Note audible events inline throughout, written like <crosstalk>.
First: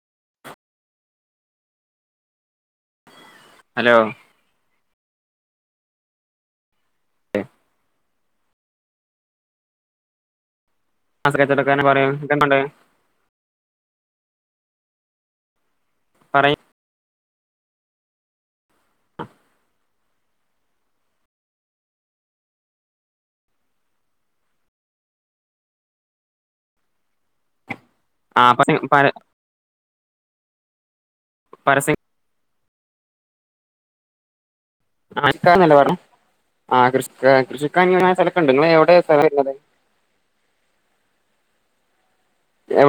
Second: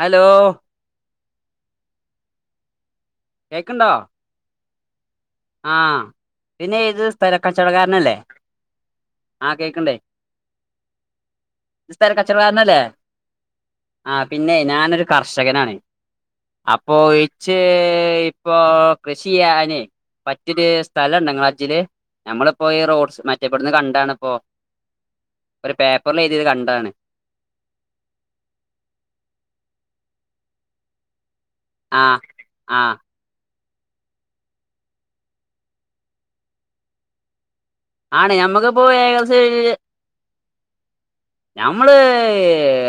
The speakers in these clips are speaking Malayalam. ഹലോ കേക്കണ്ടാ ഹലോ ആഹ പിന്നെ ഏത് സ്ഥലക്കച്ചവടക്കാരനല്ലേ ആഹ കേക്കണ്ടേ കച്ചവടക്കാരനെ പറയൂ സ്ഥല കച്ചറ എന്തുണ്ട് വാരന്നല്ലേ ആ പിന്നെ ഞാനൊരു കർഷകനാണ് പറയ് അപ്പൊ ച്ച് ഇപ്പൊ കൃഷിയിയന മറ്റൊരു സ്ഥലംുണ്ട ാ അജ്ജില് നമ്മളിപ്പോൊ ഈ റോഡ്സ് മറ്റേെപ്പോടന്ന് കണ്ടാണ്ിപ്പോൊ ഒരു പേപ്പറില് എഴുതിയത് കണ്ടതാണ് ആഹ് പ പ ആഹ് ആഹ് ആ എനിക്കന്നല്ല പറഞ്ഞ ആഹ കൃഷ കൃഷ ആണ് സ്ഥലക്കുണ്ട് ങ്ങളെവിടെ ഞമ്മക്കിപ്പോ എവിടെ സ്ഥലം ഏകദേശം വരുന്നത് ഒര് ഞമ്മള്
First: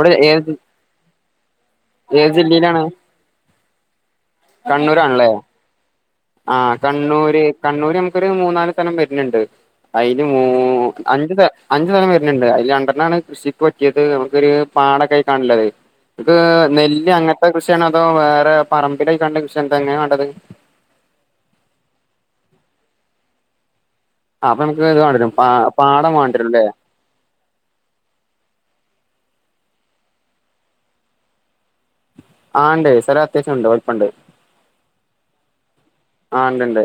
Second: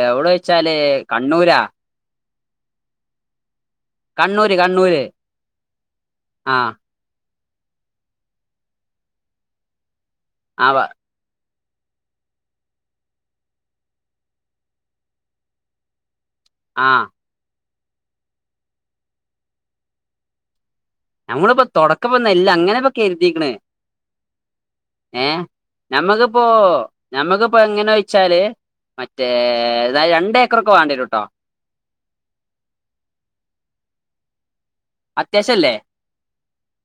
എവിടെ വെച്ചാല് കണ്ണൂരാ ഏത് ജില്ലയിലാണ് കണ്ണൂര് കണ്ണൂര് കണ്ണൂരാണല്ലേ ആഹ് കണ്ണൂര് കണ്ണൂര് നമുക്കൊരു മൂന്നാല് സലം വരുന്നുണ്ട് അതിൽ മൂ ആഹ് അഞ്ച് സ അഞ്ചു തലം വരുന്നുണ്ട് ആയില് രണ്ടണ്ണണ് കൃഷിക്ക് പറ്റിയത് നമുക്കൊരു പാടൊക്കെ ആയി കാണുള്ളത് നക്ക് ആഹ് നെല്ല് അങ്ങനത്തെ കൃഷിയണ അതോ വേറെ പറമ്പിലയി കാണ്ണെ കൃഷിന്ത എങ്ങനെയാ വേണ്ടത് ഞങ്ങളിപ്പോൊ തുടക്കപ്പനെല്ല് അങ്ങനെ ഇപ്പൊ കരുതിക്കണ് അപ്പൊ നമുക്ക് ഇത് വേണ്ടിവരും ഏഹ് പാടം നഞമ്മക്കിപ്പോ വേണ്ടിവരും അല്ലേ ഞമ്മക്കിപ്പോ എങ്ങനെ വെച്ചാല് മറ്റേ രണ്ട ഏക്കറോക്കെ വേണ്ടിയരും ട്ടോ ആഹ ഉണ്ട് സ്ഥലം അത്യാവശ്യണ്ട് വലിപ്പണ്ട് അത്യാവശ്യല്ലേ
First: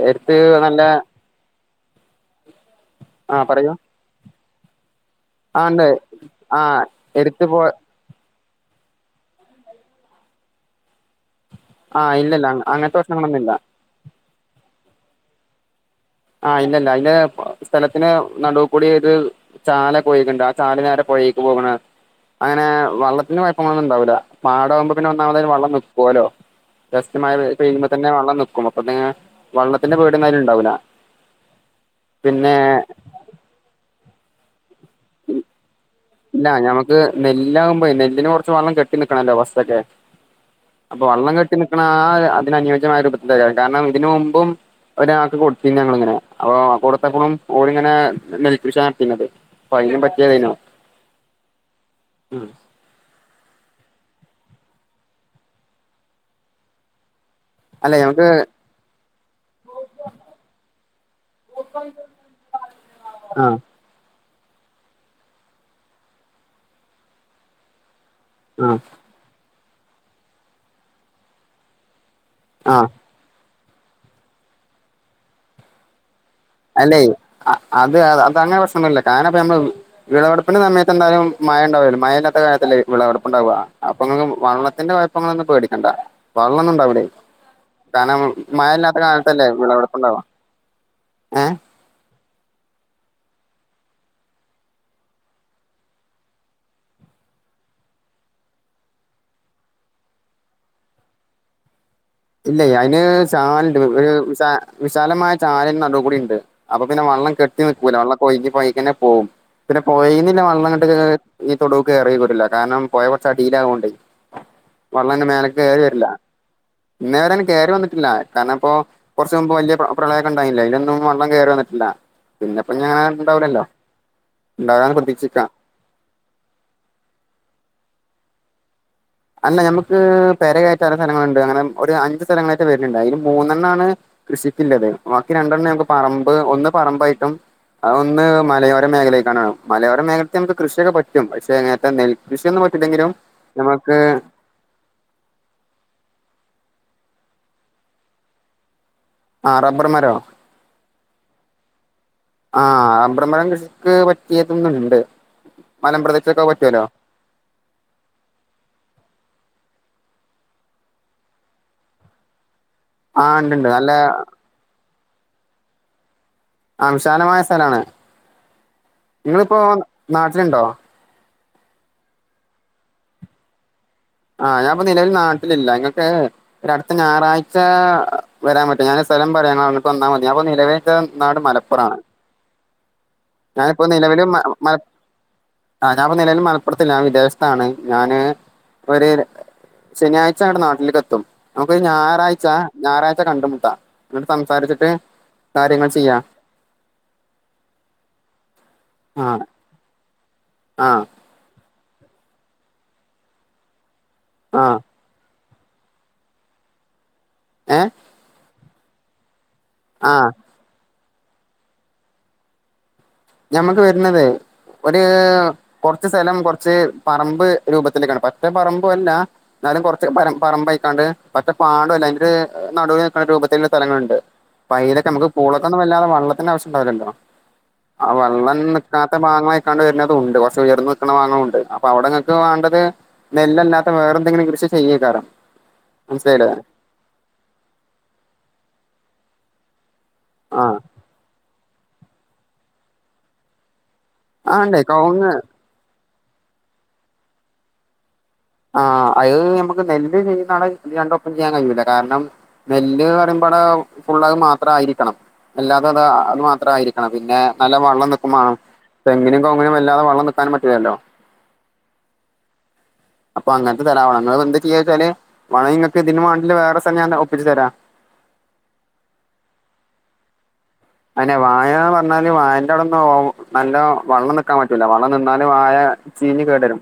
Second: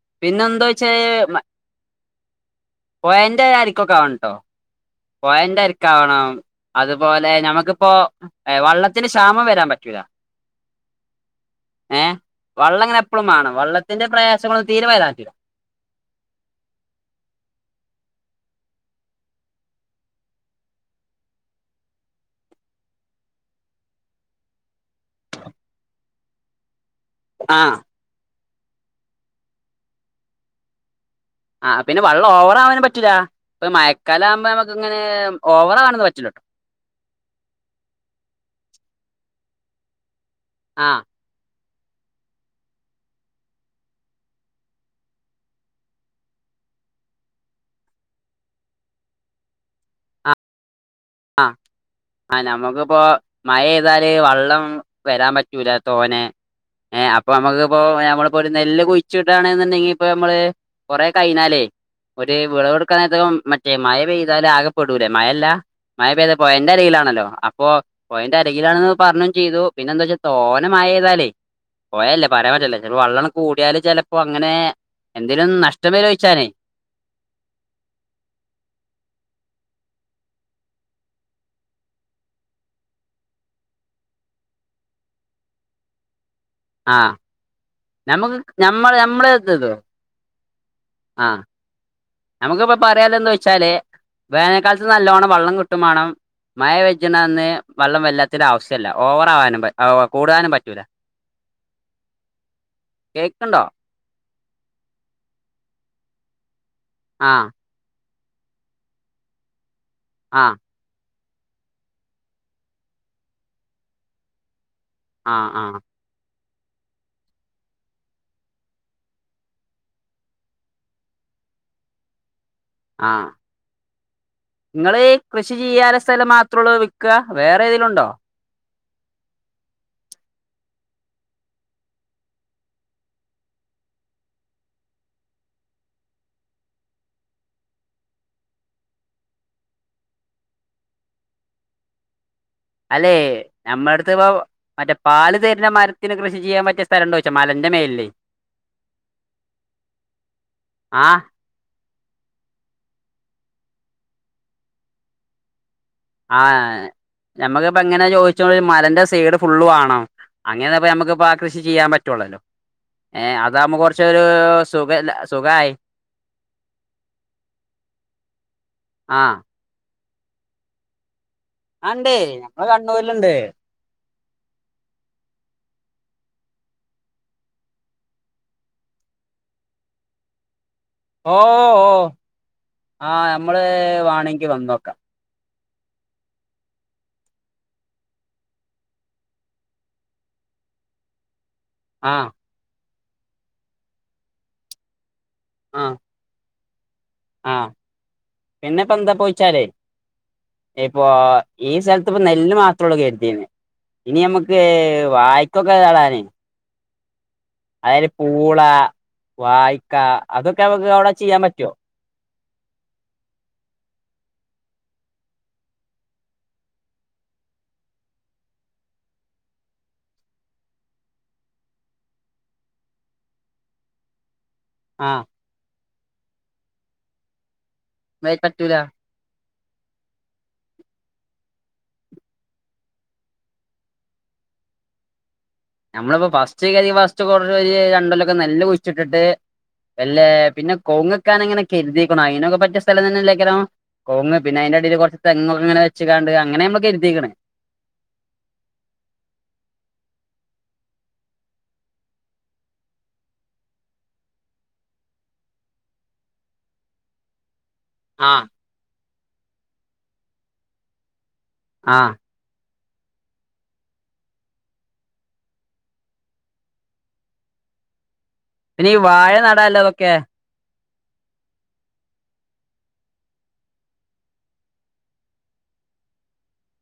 എടുത്ത് നല്ല പിന്നെന്തോയ്ച്ചാൽ ആ പോയെന്റെ പറയൂ അരിക്കൊകാവണട്ടോ ആ ഉണ്ട് പോയന്റെരിക്കാവണം ആ അതുപോലെ എടുത്ത് പോ ഞമ്മക്കിപ്പോ ഏ വള്ളത്തിന് ക്ഷാമം വരാൻ പറ്റൂലാ ആ ഏഹ് ഇല്ലല്ല വള്ളം അങ്ങനത്തെ ഇങ്ങനെ എപ്പോഴും പ്രശ്നങ്ങളൊന്നുമില്ല വേണം വള്ളത്തിൻറെ പ്രയാസങ്ങളൊന്നും തീരെവരാംപറ്റൂല ആഹ് ഇല്ലല്ല അതിന്റെ സ്ഥലത്തിന് നടുകൂടി ഇത് ചാലകോയിക്ണ്ട് ആ ചാല് നേരെ പോയി പൊഏക്ക് പോകണെ അങ്ങനെ വെള്ളത്തിന്റെ പയപ്പങ്ങളൊന്നുംണ്ടാവൂല്ല പാടമാകുമ്പ് പിന്നെ വന്നാമതല് വെള്ളം നൽക്കുവല്ലോ വ്യസ്യമായ ആ പെയ്യുമ്പോ തന്നെ വള്ളം നൽക്കും അപ്പൊ വെള്ളത്തിന്റെ പേട് എന്നായാലും ഉണ്ടാവില്ല ആ പിന്നെ വെള്ളം ഓവർ ആവാനൻ പറ്റൂില്ല ഇപ്പ മയക്കാലം ആകുമ്പോ നമുക്ക് ഇങ്ങനെ ഓവറ ആവന്ന് ഇല്ല ഞമ്മക്ക് നെല്ലാകുമ്പോയി നെല്ലിന് കുറച്ച് വെള്ളം കെട്ടി നിക്കണല്ലോ ഫസ്റ്റൊക്കെ ആ അപ്പൊ വള്ളം കെട്ടിനിക്ക്ണ ആ അതിന അനുയോജ്യമായ <unintelligible> കാരണം ഇതിന് മുമ്പും ഒരാക്ക് കൊടുതീനി ഇങ്ങനെ അപ്പൊ കൊടുത്തപ്പളും ഓലിങ്ങനെ നെൽ കൃഷി നടത്തിനെ അയിനും പറ്റിയതേയ്‌നു ആ ആ നമ്മുക്കിപ്പോ മഴ പെയ്താല് വള്ളം വരാൻ പറ്റൂല തോനെ അപ്പൊ നമുക്കിപ്പോ അല്ലെ ഞമ്മക്ക് നമ്മളിപ്പോൾ ഒരു നെല്ല് കുയിച്ചിടണ് പ്പോ നമ്മള് കൊറേ കയിഞ്ഞാലേ ഒരു വിള വെടുക്കാനേരത്തൊക്കെ ആഹ് മറ്റേ മഴ പെയ്യ താല് ആകെപ്പെടൂലേ മഴല്ല മയ പെയ്ത പൊയന്റെ അരികിലാണല്ലോ അപ്പോ പോയന്റെ ആഹ് അരികിലാണെന്ന് പറഞ്ഞൂൻ ചെയ്തു പിന്നെ എന്താ വെച്ചാ തോനെ മയയ്താലേ പോയല്ല പറയാൻ പറ്റില്ലേ ആഹ് ചിലപ്പോ വള്ളം കൂടിയാല് ചിലപ്പോ അങ്ങനെ എന്തേലും നഷ്ടം വ ചോദിച്ചാേ അല്ലെ അത് അത അങ്ങനെ പ്രശ്നന്നുല്ല കാരണം അപ്പ നമ്മ വിളവെടുപ്പിന്റെ സമയത്ത് എന്തായാലും മഴ ഉണ്ടാവല്ലോ മഴനത്തെ കാലത്തല്ലേ വിളവെടുപ്പ്ണ്ടാവാ അപ്പൊ നിങ്ങക്ക് വള്ളത്തിന്റെ കുഴപ്പം പേടിക്കേണ്ട വള്ളൊന്നും ആ ഉണ്ടാവുല്ല കാരണം നമുക്ക് നമ്മള് മഴയില്ലാത്ത നമ്മള് കാലത്തല്ലേ ഇത് ഇത് വിളവെടുപ്പുണ്ടാവ ഏ നമുക്കിപ്പം പറയാൻ ഉള്ളത് എന്താ വെച്ചാൽ വേനൽക്കാലത്ത് നല്ലവണം വെള്ളം കിട്ടും വേണം മഴ പേജ്ജ്ണന്ന് വെള്ളം വെല്ലാത്തിന്റെ ആവശ്യമല്ല ഓവറ ആവാനും കൂടവാനും പറ്റൂല <inaudible> ഇല്ല അതിന് കേക്ക്ണ്ടോ ചാലുണ്ട് ഒരു വിശ വിശാലമായ ചാലയിന്റെ നടുകൂടി ഉണ്ട് അപ്പൊ പിന്നെ വള്ളം ആഹ് കെട്ടി നിൽക്കൂല വള്ളംഒഴുകി പോയീകന്നെ പോകും പിന്നെ പൊയിന്നില്ല ആഹ് വള്ളംങ്ങട്ട് ഈ തൊടുക്കയറൂല്ല കാരണം പുഴ കുറച്ച് അടിയിൽ ആയോണ്ട് വെള്ളംഅയ്ന്റെ മേലെ ആഹ് ആഹ് കയറി വരില്ല ഇന്നേ വരെ കയറി വന്നിട്ടില്ല കാരണം ഇപ്പോ കുറച്ച മുമ്പ് വലിയ പ്രളയൊക്കെ ഉണ്ടായിനില്ല അതിനൊന്നും വെള്ളം കേറി വന്നിട്ടില്ല ഇല്ല അങ്ങനെ ഉണ്ടാവൂലല്ലോ ഉണ്ടാകാതെ നിങ്ങളി പ്രതീക്ഷിക്കാം കൃഷി ചെയ്യാനുള്ള സ്ഥലം മാത്രേള്ളൂ വിൽക്ക വേറെ ഏതെങ്കിലും ഉണ്ടോ അല്ല നമുക്ക് പേര കൈയറ്റാൻപല സ്ഥലങ്ങളുണ്ട് അങ്ങനെ ഒരു അഞ്ച് സ്ഥലങ്ങളായിട്ട് വരുന്നുണ്ട് അതിന് മൂന്നെണ്ണണ് കൃഷിക്കില്ലത് ബാക്കി രണ്ടെണ്ണം നമ്മക്ക് പറമ്പ് ഒന്ന് പറമ്പായിട്ടും അതൊന്ന് മലയോര മേഖലേക്കാണ് മലയോര മേഖലൽ നമുക്ക് കൃഷിയൊക്കെ പറ്റും പക്ഷെ അങ്ങനത്തെ കൃഷിയൊന്നും പറ്റില്ലെങ്കിലും അല്ലെ നമ്മക്ക് നമ്മളടുത്ത് മറ്റേ പാല് തേരുന്ന മരത്തിന് കൃഷി ചെയ്യാൻ പറ്റിയ സ്ഥലംണ്ടോച്ച മലന്റെ മേലേ ആ റബ്ബർ മരോ ആഹ് ആ റബ്ബർ മരം കൃഷിക്ക് പറ്റിയതൊന്നും ഇണ്ട് ആ നമുക്കിപ്പ എങ്ങനെ ചോദിച്ച മലന്റെ സൈഡ് ഫുള്ള് വേണോ അങ്ങനപ്പ നമുക്ക്പ്പ കൃഷി ചെയ്യാൻ പറ്റുള്ളല്ലോ ആ ഏർ ഉണ്ട്ണ്ട് അതാകുമ്പോൾ നല്ല കുറച്ച ഒരു സുഖല്ല സുഖായി ആ വിശാലമായ സ്ഥലാണ് ആഹ് നിങ്ങിപ്പോ നാട്ടിലുണ്ടോ ആണ്ട് ഞമ്മൾ കണ്ണൂരിലുണ്ട് ആ ഞാൻപ്പ നിലൽ നാട്ടിലില്ല ഇങ്ങക്ക് ഒ അടുത്ത ഞായറാഴ്ച വരാൻ പറ്റോ ഞാൻ സ്ഥലം പറയാം നിങ്ങൾ അങ്ങോട്ട് വന്നാമതി ഞാൻ നിലവിൽ ഇന്റെ ഓ നാട് ഓ മലപ്പുറാണ് ആ നമ്മള് ഞാനിപ്പോ നിലൽ മ വാണെങ്കി മല വന്നോക്കാം ആ ഞാൻ ഇപ്പ നിലൽ മലപ്പുറത്തില്ല വിദേശത്താണ് ഞാന് ഒരു ശനിയാഴ്ച നാട്ടിലേക്ക് എത്തും നമുക്കൊരു ആ ഞായറാഴ്ചാ ഞായറാഴ്ച കണ്ടുമുട്ടാ എന്നിട്ട് സംസാരിച്ചിട്ട് ആ കാര്യങ്ങൾ ചെയ്യാ ആ പിന്നെപ്പോ എന്താ ആഹ് പോയിച്ചാലേ ഇപ്പൊ ആഹ് ഈ സ്ഥലത്ത് ഇപ്പ നെല്ല് മാത്രമേള്ളൂ കരുതിേ ഇനി നമ്മുക്ക് ആഹ് വ <unintelligible> അന ഏഹ് അയില് പൂള വായിക്ക ആഹ് അതൊക്കെ നമ്മക്ക് അവിടെ ചെയ്യാൻ പറ്റോ ഞമ്മക്ക് വരുന്നത് ഒരു കുറച്ച് സ്ഥലം കുറച്ച് പറമ്പ് രൂപത്തിലേക്കാണ് പറ്റേ പറമ്പല്ല എന്നാലും കുറച്ച് പ പറമ്പഴക്കാണ്ട് മറ്റേ പാടം അല്ല അ ഒരു നടുവി നൽക്ക രൂപത്തിലുള്ള സ്ഥലങ്ങളുണ്ട് പൈലൊക്കെ ആ നമുക്ക് പൂളൊക്കൊന്നും വല്ലാതെ വള്ളത്തിന്റെ ആശ്യംണ്ടാവില്ലല്ലോ ആ വെള്ളം പറ്റൂല നൽക്കാത്ത ഭാഗങ്ങളെ വരണ്ട് കുറേ ഉയർന്ന് നിക്കണ വാനം ഉണ്ട് അവിടെങ്ങക്ക് വേണ്ടത് നെല്ലല്ലാത്ത വേറെന്തെങ്കിലും കൃ സ കാരണം നമ്മളിപ്പോ ഫസ്റ്റ് ക ഫസ്റ്റ് കുറ ഒരുര് രണ്ടല്ലൊക്കെ നെല്ല് കുഴിച്ചിട്ടിട്ട് അല്ലെ പിന്നെ ആഹ് കോങ്ങക്കാൻ അങ്ങനെ എരുതിയിക്കണോ അതിനനൊക്കെ പറ്റിയ സ്ഥലം തന്നെല്ലേക്കനോ കൊങ്ങ് പിന്നെ ആഹ് അതിന്റെ ഇണ്ടേ അടിയിൽ കുറച്ച് കവുങ്ങ് തെങ്ങ് അങ്ങനെ വെച്ചക്കാണ്ട് അങ്ങനെ നമ്മക്ക് എരുത്തീക്കണ ആ അത് നമുക്ക് നെല്ല് ചെയ്യുന്ന ആളെ <unintelligible> ഒപ്പം ചെയ്യാൻ കഴിയൂല്ല കാരണം നെല്ല് ന്ന്പറയുമ്പോ നമ്മടെ ഫുള്ളത് മാത്ര ആയിരിക്കണം അല്ലാതെ അത് അത് മാത്രയിരിക്കണം പിന്നെ നല്ല വെള്ളം നിൽക്കുമ്പ ആഹ് വേണം തെങ്ങിനും കവുങ്ങിനും വല്ലാതെ വെള്ളം നിക്കാൻ പറ്റുലല്ലോ ആ അപ്പൊ അങ്ങനത്തെ <unintelligible> എന്ത് ചെയ്യാ വെച്ചാല് പണി നിങ്ങക്ക് ഇതിന് വേണ്ടില് വേറെ സ്ഥലം ഞാ ഒപ്പിച്ച് തരാം പിന്നെ ഈ വാഴ നടല്ല അതൊക്കെ അന്നെ വായന്ന് പറഞ്ഞാല് വായന്റെ അടൊന്നും നല്ലോ വള്ളം നിക്കാൻ പറ്റൂല വള്ളം നിന്നാല് വായ ചീനി കേടരും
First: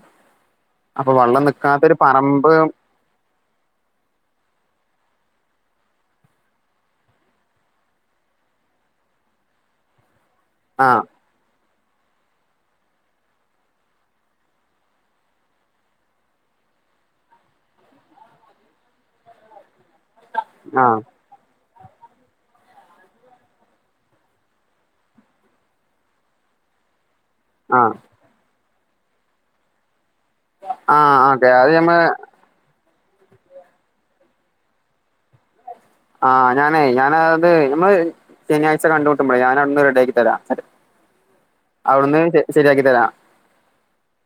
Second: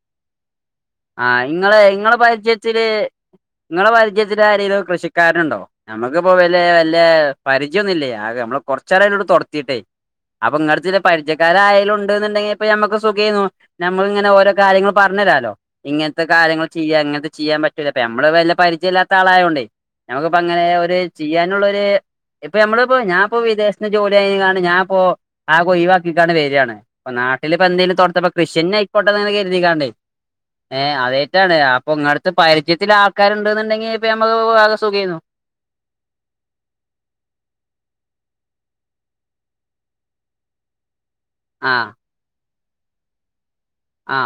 അപ്പൊ ആ വള്ളം ഇങ്ങളെ നിക്കാത്തൊരു ഇങ്ങള പറമ്പ് പരിചയത്തില് നിങ്ങളെ പരിചയത്തില് ആരെലും കൃഷി കാരണ്ടോ നമുക്കിപ്പോ വല വല്ല പരിചയന്നുല്ല ആകെ നമ്മള് കൊറച്ചറോടെ തുറത്തിട്ടേ അപ്പൊ ആ ഇങ്ങത്തെ ചെ പരിചയക്കാരായ ണ്ട്ന്ന്ണ്ടെങ്കി ഇപ്പ നമുക്ക് സുഖം നമ്മളിങ്ങനെ ഓരോ കാര്യങ്ങള് പറഞ്ഞു തരാല്ലോ ഇങ്ങനത്തെ കാര്യങ്ങൾ ചെയ്യ അങ്ങനത്തെ ചെയ്യാൻ പറ്റൂല നമ്മള് വല്ല പരിചയില്ലാത്ത ആളായോണ്ടേ നമുക്കിപ്പോ അങ്ങനെ ആ ഒരു ചെയ്യാനുള്ളരു ഇപ്പൊ നമ്മളിപ്പോ ഞാൻപ്പോ വിദേശത്ത് ജോലി ആയ ഞാൻ ഇപ്പോ ആക ഒഴിവാക്കിട്ടാണ്ട് വരിയാണ് ഇപ്പ നാട്ടിലിപ്പൊ ആ എന്തേലും തൊത്തപ്പ കൃഷി തന്നെ ആയിക്കോട്ടങ്ങെ കരുതിക്കാണ്ട് ഏ ആ ഓക്കെ അതേറ്റാണ് അത് അപ്പൊ ഞമ്മള് ഇങ്ങടുത്തെ പരിചയത്തില ആ ആൾക്കാരുണ്ടന്നുണ്ടെങ്കി ഇപ്പ നമ്മക്ക് ആകെ സുഖായിരുന്നു ആ ഞാനേ ഞാന അത് നമ്മള് ശനിയാഴ്ച കണ്ട കൂട്ടുമ്പോളെ ഞാൻ അവിടുന്ന് റടിയാക്കി തരാം അവിടുന്ന് ശരിയാക്കി തരാം ആ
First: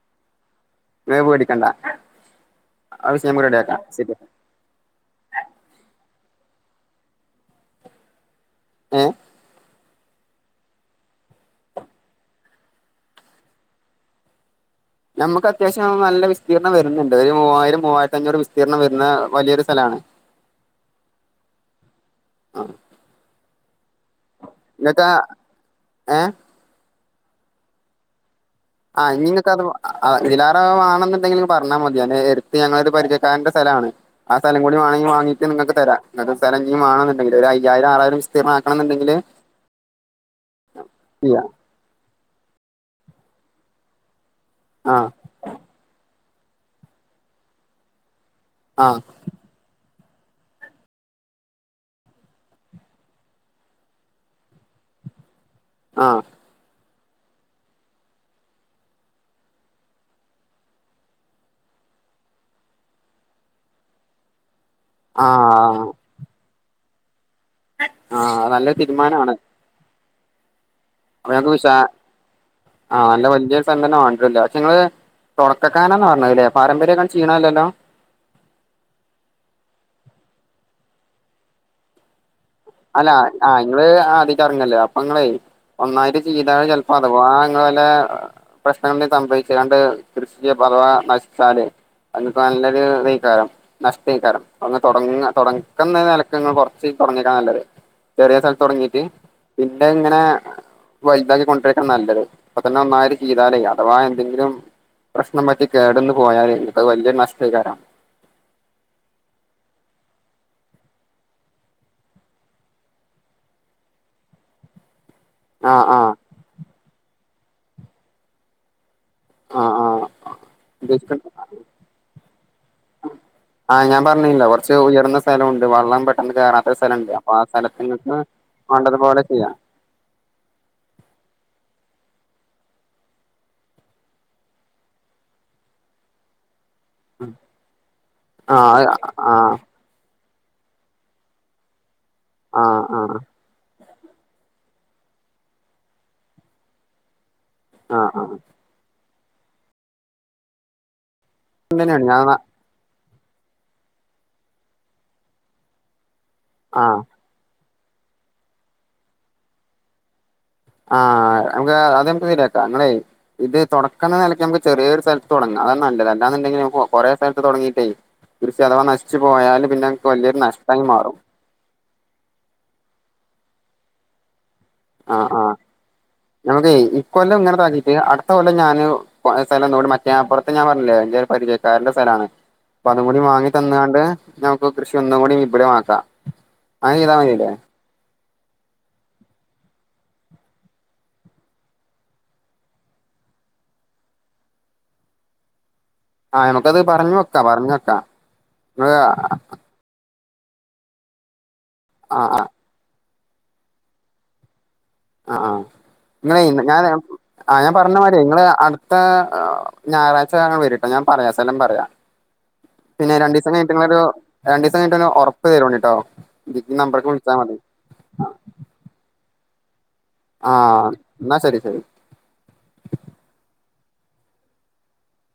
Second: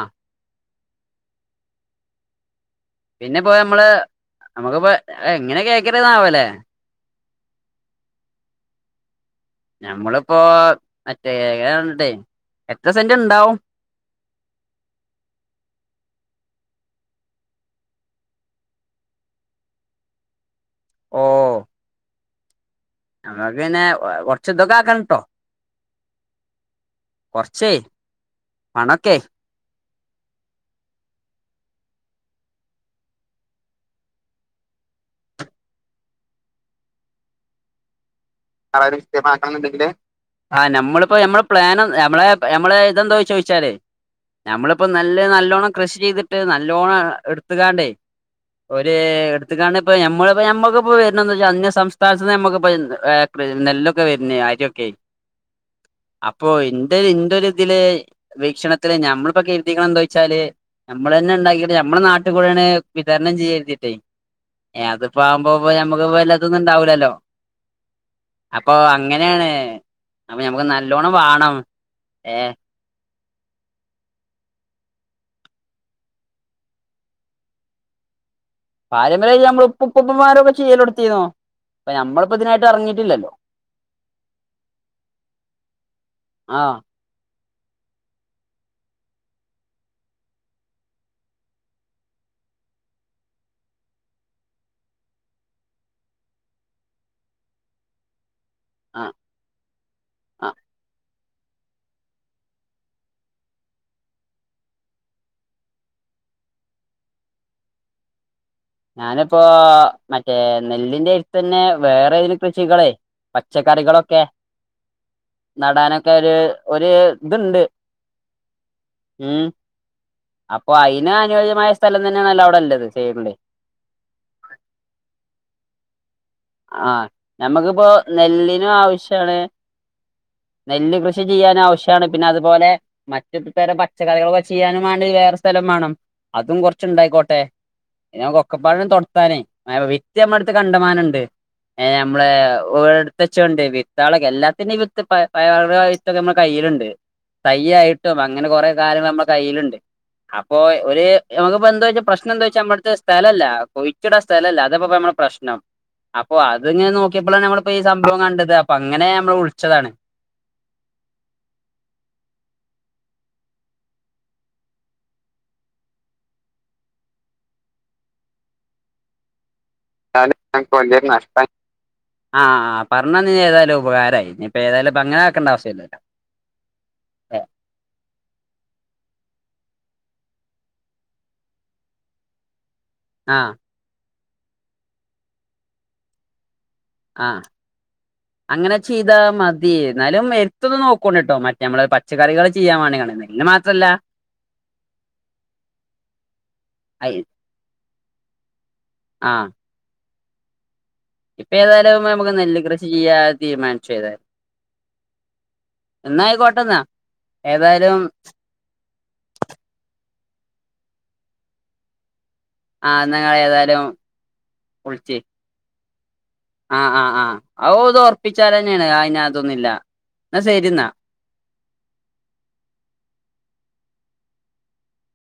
പിന്നെ പേടിക്കണ്ട ആ വിഷയം പിന്നെ നമുക്ക് പോയ റെഡിയാക്കാം നമ്മള് ശരി നമ്മുക്കിപ്പോ എങ്ങനെ കേൾക്ക്ണ്താവല്ലേ ആ ഞമ്മളിപ്പോ മറ്റേ ണ്ടേ എത്ര സെന്റ് ഇണ്ടാവും നമുക്ക് അത്യാവശ്യ നല്ല വിസ്തീർണ്ണം വരുന്നുണ്ട് ഒരു മൂവായിരം മൂവായിരത്തി അഞ്ഞൂറ് വിസ്തീർണ്ണം വരുന്ന വലിയൊരു സ്ഥലമാണ് ഓ നമ്മക്ക് പിന്നെ കുറച്ച് ഇങ്ങക്ക് ദൊക്കെക്കാൻട്ടോ ഏഹ് കൊർച്ചേ ആഹ് നിങ്ങക്ക് അത് ആ ഇതിലാര വേണെന്നുണ്ടെങ്കില് പറഞ്ഞാ മതി ഞാൻ നേരത്ത് ഞങ്ങടൊരു പരിചയക്കാരന്റെ സ്ഥലാണ് ആ സ്ഥലം കൂടി ആണെ വാങ്ങട്ട് നിങ്ങക്ക് തരാ നി സ്ഥലം ഇനിം വേണെന്നണ്ടെങ്കിൽ ഒരു അയ്യായിരം ആറായിരം വി ആ നമ്മളിപ്പോ നമ്മ ചെയ്യാം പ്ലാൻ നമ്മള നമ്മ ഇതെന്താ ചോദിച്ചാലേ നമ്മളിപ്പ ആഹ് നല്ല നല്ലോണം കൃഷി ചെയ്തിട്ട് നല്ലോണം എടുത്തക്കാണ്ടേ ഒരു ആഹ് എടുത്ത്ക്കാണ്ട് ഇപ്പഞമ്മളിപ്പോ നമ്മക്കിപ്പോ വരുന്ന എ വെച്ചാ അന്യ സംസ്ഥാനത്ത് നി നമ്മക്കിപ്പ നെല്ലൊക്കെ വരുന്ന ആരിയൊക്കെയി ആഹ് അപ്പോ എ എന്റൊരിതില് വീക്ഷണത്തില് ഞമ്മളിപ്പോ കരുതീക്കണ എന്താ വെച്ചാല് നമ്മള് തന്നെ ഉണ്ടാക്കിട്ട നമ്മെ നാട്ടിൽ കൂടാണ് വിതരണം ചെയ്യ കരുതിട്ടേ ഏ അതിപ്പോകുമ്പോ ആഹ് നമ്മക്ക് വല്ലാത്തൊന്നും ഇണ്ടാവില്ലല്ലോ ആഹ് നല്ല അപ്പൊ അങ്ങനെയാണ് അപ്പൊ നമ്മ അ ഞക്ക് വിശാ ആഹ് നല്ല വല്യയ സംന്ന വേണ്ടിട്ടില്ല പക്ഷെ നിങ്ങള്ങ്ങള് തുടക്കക്കാനന്ന് പറഞ്ഞല്ലേ പാരമ്പര്യങ്ങ ക്ഷീണല്ലല്ലോ പാരമ്പര്യഞമ്മൾ ഉപ്പുംപ്പപ്പുംമാരം ഒക്കെ ചെയ്യലെടുത്തിന്നോ നമ്മള് ഇതിനായിട്ട് അല്ല ഇറങ്ങിയിട്ടില്ലല്ലോ ആ നിങ്ങള് ആദ്യിക്ക ഇറങ്ങല്ലേ അപ്പൊ നിങ്ങളെ ഒന്നായിരം ചെയ്താ ആഹ് ചിലപ്പോ അഥവാ ല പ്രശ്നങ്ങളിൽ സംഭവിച്ചു അതണ്ട് കൃഷിക്ക് പഥവ നശിച്ചാല് അ നല്ലൊരു ഇതക്കാരം നഷ്ടക്കാരം അടങ്ങ തുടക്കുന്ന നിലക്കങ്ങൾ കുറച്ച് തുടങ്ങിട്ട നല്ലത് ചെറിയ സ്ഥലത്ത് തുടങ്ങീട്ട് ആഹ് പിന്നെ ഇങ്ങനെ ആഹ് വലുതാക്കി കൊണ്ടരാൻ നല്ലത് അപ്പൊ തന്നെ ഒന്നായര് ചെയ്താലേ അഥവാ എന്തെങ്കിലും പ്രശ്നം പറ്റി കേടന്ന പോയാല അത് വലിയ നഷ്ടകാരാണ് ഞാനിപ്പോ മറ്റേ നെല്ലിന്റെ അടുത്ത് തന്നെ വേറെ ഏതിലും കൃഷികളേ പച്ചക്കറികളൊക്കെ ആഹ് നടാനൊക്കെ ആഹ് ഒരു ഒരു ഇതുണ്ട് ഉം ആഹ് ആഹ് അപ്പൊ അയ്ന് ഉദ്ദേശിക്ക്ണ്ട് അനുയോജ്യമായ സ്ഥലം തന്നെയണല്ല അവിടെല്ലത് ചെയ്യണ്ട ആ ഞാൻ പറഞ്ഞില്ല കുറച്ച് ഉയർന്ന സ്ഥലമുണ്ട് വള്ളം ആ നമ്മക്കിപ്പോ നിങ്ങൾക്ക് നെല്ലിനും വേണ്ടതുപോലെ ആവശ്യമാണ് ചെയ്യാം നെല്ല് കൃഷി ചെയ്യാൻ ആവശ്യമാണ് പിന്നെ അതുപോലെ മറ്റ പേരെ പച്ചക്കറികളൊക്കെ ചെയ്യാനും വേണ്ട വേറെ സ്ഥലം വേണം അതും കുറച്ച് ഉണ്ടായിക്കോട്ടെ നമക്ക് ആഹ് ഒക്കപ്പാടം തൊടത്താനേ ആഹ് വിറ്റ് നമ്മ അടുത്ത് കണ്ടമാനം ഉണ്ട് നമ്മള് ആഹ് ആഹ് എടുത്തച്ചോണ്ട് ഇളൊക്കെ എല്ലാത്തിനും ഇക്കെ നമ്മുടെ കയ്യിലുണ്ട് ആഹ് തയ്യയിട്ടും ആഹ് അങ്ങനെ കൊറെ കാര്യങ്ങള് നമ്മുടെ കയ്യിലുണ്ട് അപ്പോ ഒരു നമുക്കിപ്പോ എന്താ വെച്ചാ തന്നെയാണ് ഞാൻ പ്രശ്ന എന്താ വെച്ചാ നമ്മടത്തെ സ്ഥലല്ല കൊഴിച്ചൂട സ്ഥലല്ല അതപ്പ നമ്മടെ പ്രശ്നം ഓ അത്ങ്ങനെ ആഹ് നോക്കിയപ്പോഴാണ് നമ്മളപ്പോ ഈ സംഭവം കണ്ടത് അപ്പൊ അങ്ങനെ നമ്മൾ വിളിച്ചതാണ് ആഹ നമക്ക് അത് നമുക്ക് ശരിയാക്കാം നിങ്ങളെ ഇത് തുടക്കണ നിലക്ക് നമുക്ക് ചെറിയൊരു സ്ഥലത്ത് തുടങ്ങാം അതാ നല്ലത് അല്ലാന്ന്ണ്ടങ്കിൽ കൊ കൊറേസ്ഥലത്ത് തൊടങ്ങിട്ടയ് കൃഷി അഥവാ നശ്ചു പോയാലും. <inaudible> ആ പറഞ്ഞന്നത് ഏതായാലും ഉപകാരയി ആ ആ നമക്ക് ഇ കൊല്ലം ഇങ്ങനെ <unintelligible> അടുത്ത കൊല്ലം ഞാന് പ്പ സ്ഥലംന്നൂടി മറ്റേ ആപ്പുറത്തെ ഞാൻ പറഞ്ഞില്ലേ എൻ്റെ പരിചയക്കാരൻ്റെ സ്ഥലാണ് അപ്പൊ അതും കൂടി വാങ്ങി ആഹ് തന്നാണ്ട് നമുക്ക് കൃഷി ഒന്നും കൂടി വിഭുലമാക്കാ ആഹ് <unintelligible> അങ്ങനെ ചെയ്താ മതി എന്നാലും എര്ത്തൊന്നു നോക്കൂണ്ട്ട്ടോ മറ്റേ നമ്മള് പച്ചക്കറികൾ ചെയ്യാൻ പണിയാണ് ഇന്ന് മാത്രല്ല ആ നമുക്കത് പറഞ്ഞ് വെക്കാ പറഞ്ഞ് വെക്കാ ങ്ങൾ ആ ഇപ്പ ഏതായാലും ആ നമക്ക് ആ നെല്ല് കൃഷിചെയ്യാ തീരുമാനിച്ചു ഏതായാലും ആ ആ എന്നാ ഇങ്ങളെ മ് ആയിക്കോട്ടെന്നാ ഞാൻ ആ ഞാൻ പറഞ്ഞ ഏതായാലും മാതിരി ങ്ങള് അടുത്ത ഞായറാഴ് ച വരിട്ടോ ഞാൻ പറയാം സ്ഥലം പറയാം ആഹ് പിന്നെ നിങ്ങള് രണ്ടീസം കഴിനിട്ട് ഏതായാലും ഇന്നൊരു രണ്ടീസം കഴിനിട്ട്ന്ന് ഒര് ഒറപ്പ് തരോണ്ടിട്ടോ ഈ ആ ആ നമ്പർക്ക് ആ വിളിച്ചാൽ മതി അയ് ഓൾത് ഒറപ്പിച്ചാരെന്നെയാണ് അയിന് അതൊന്നില്ല ആ ഇന്നാ ശരി ശരി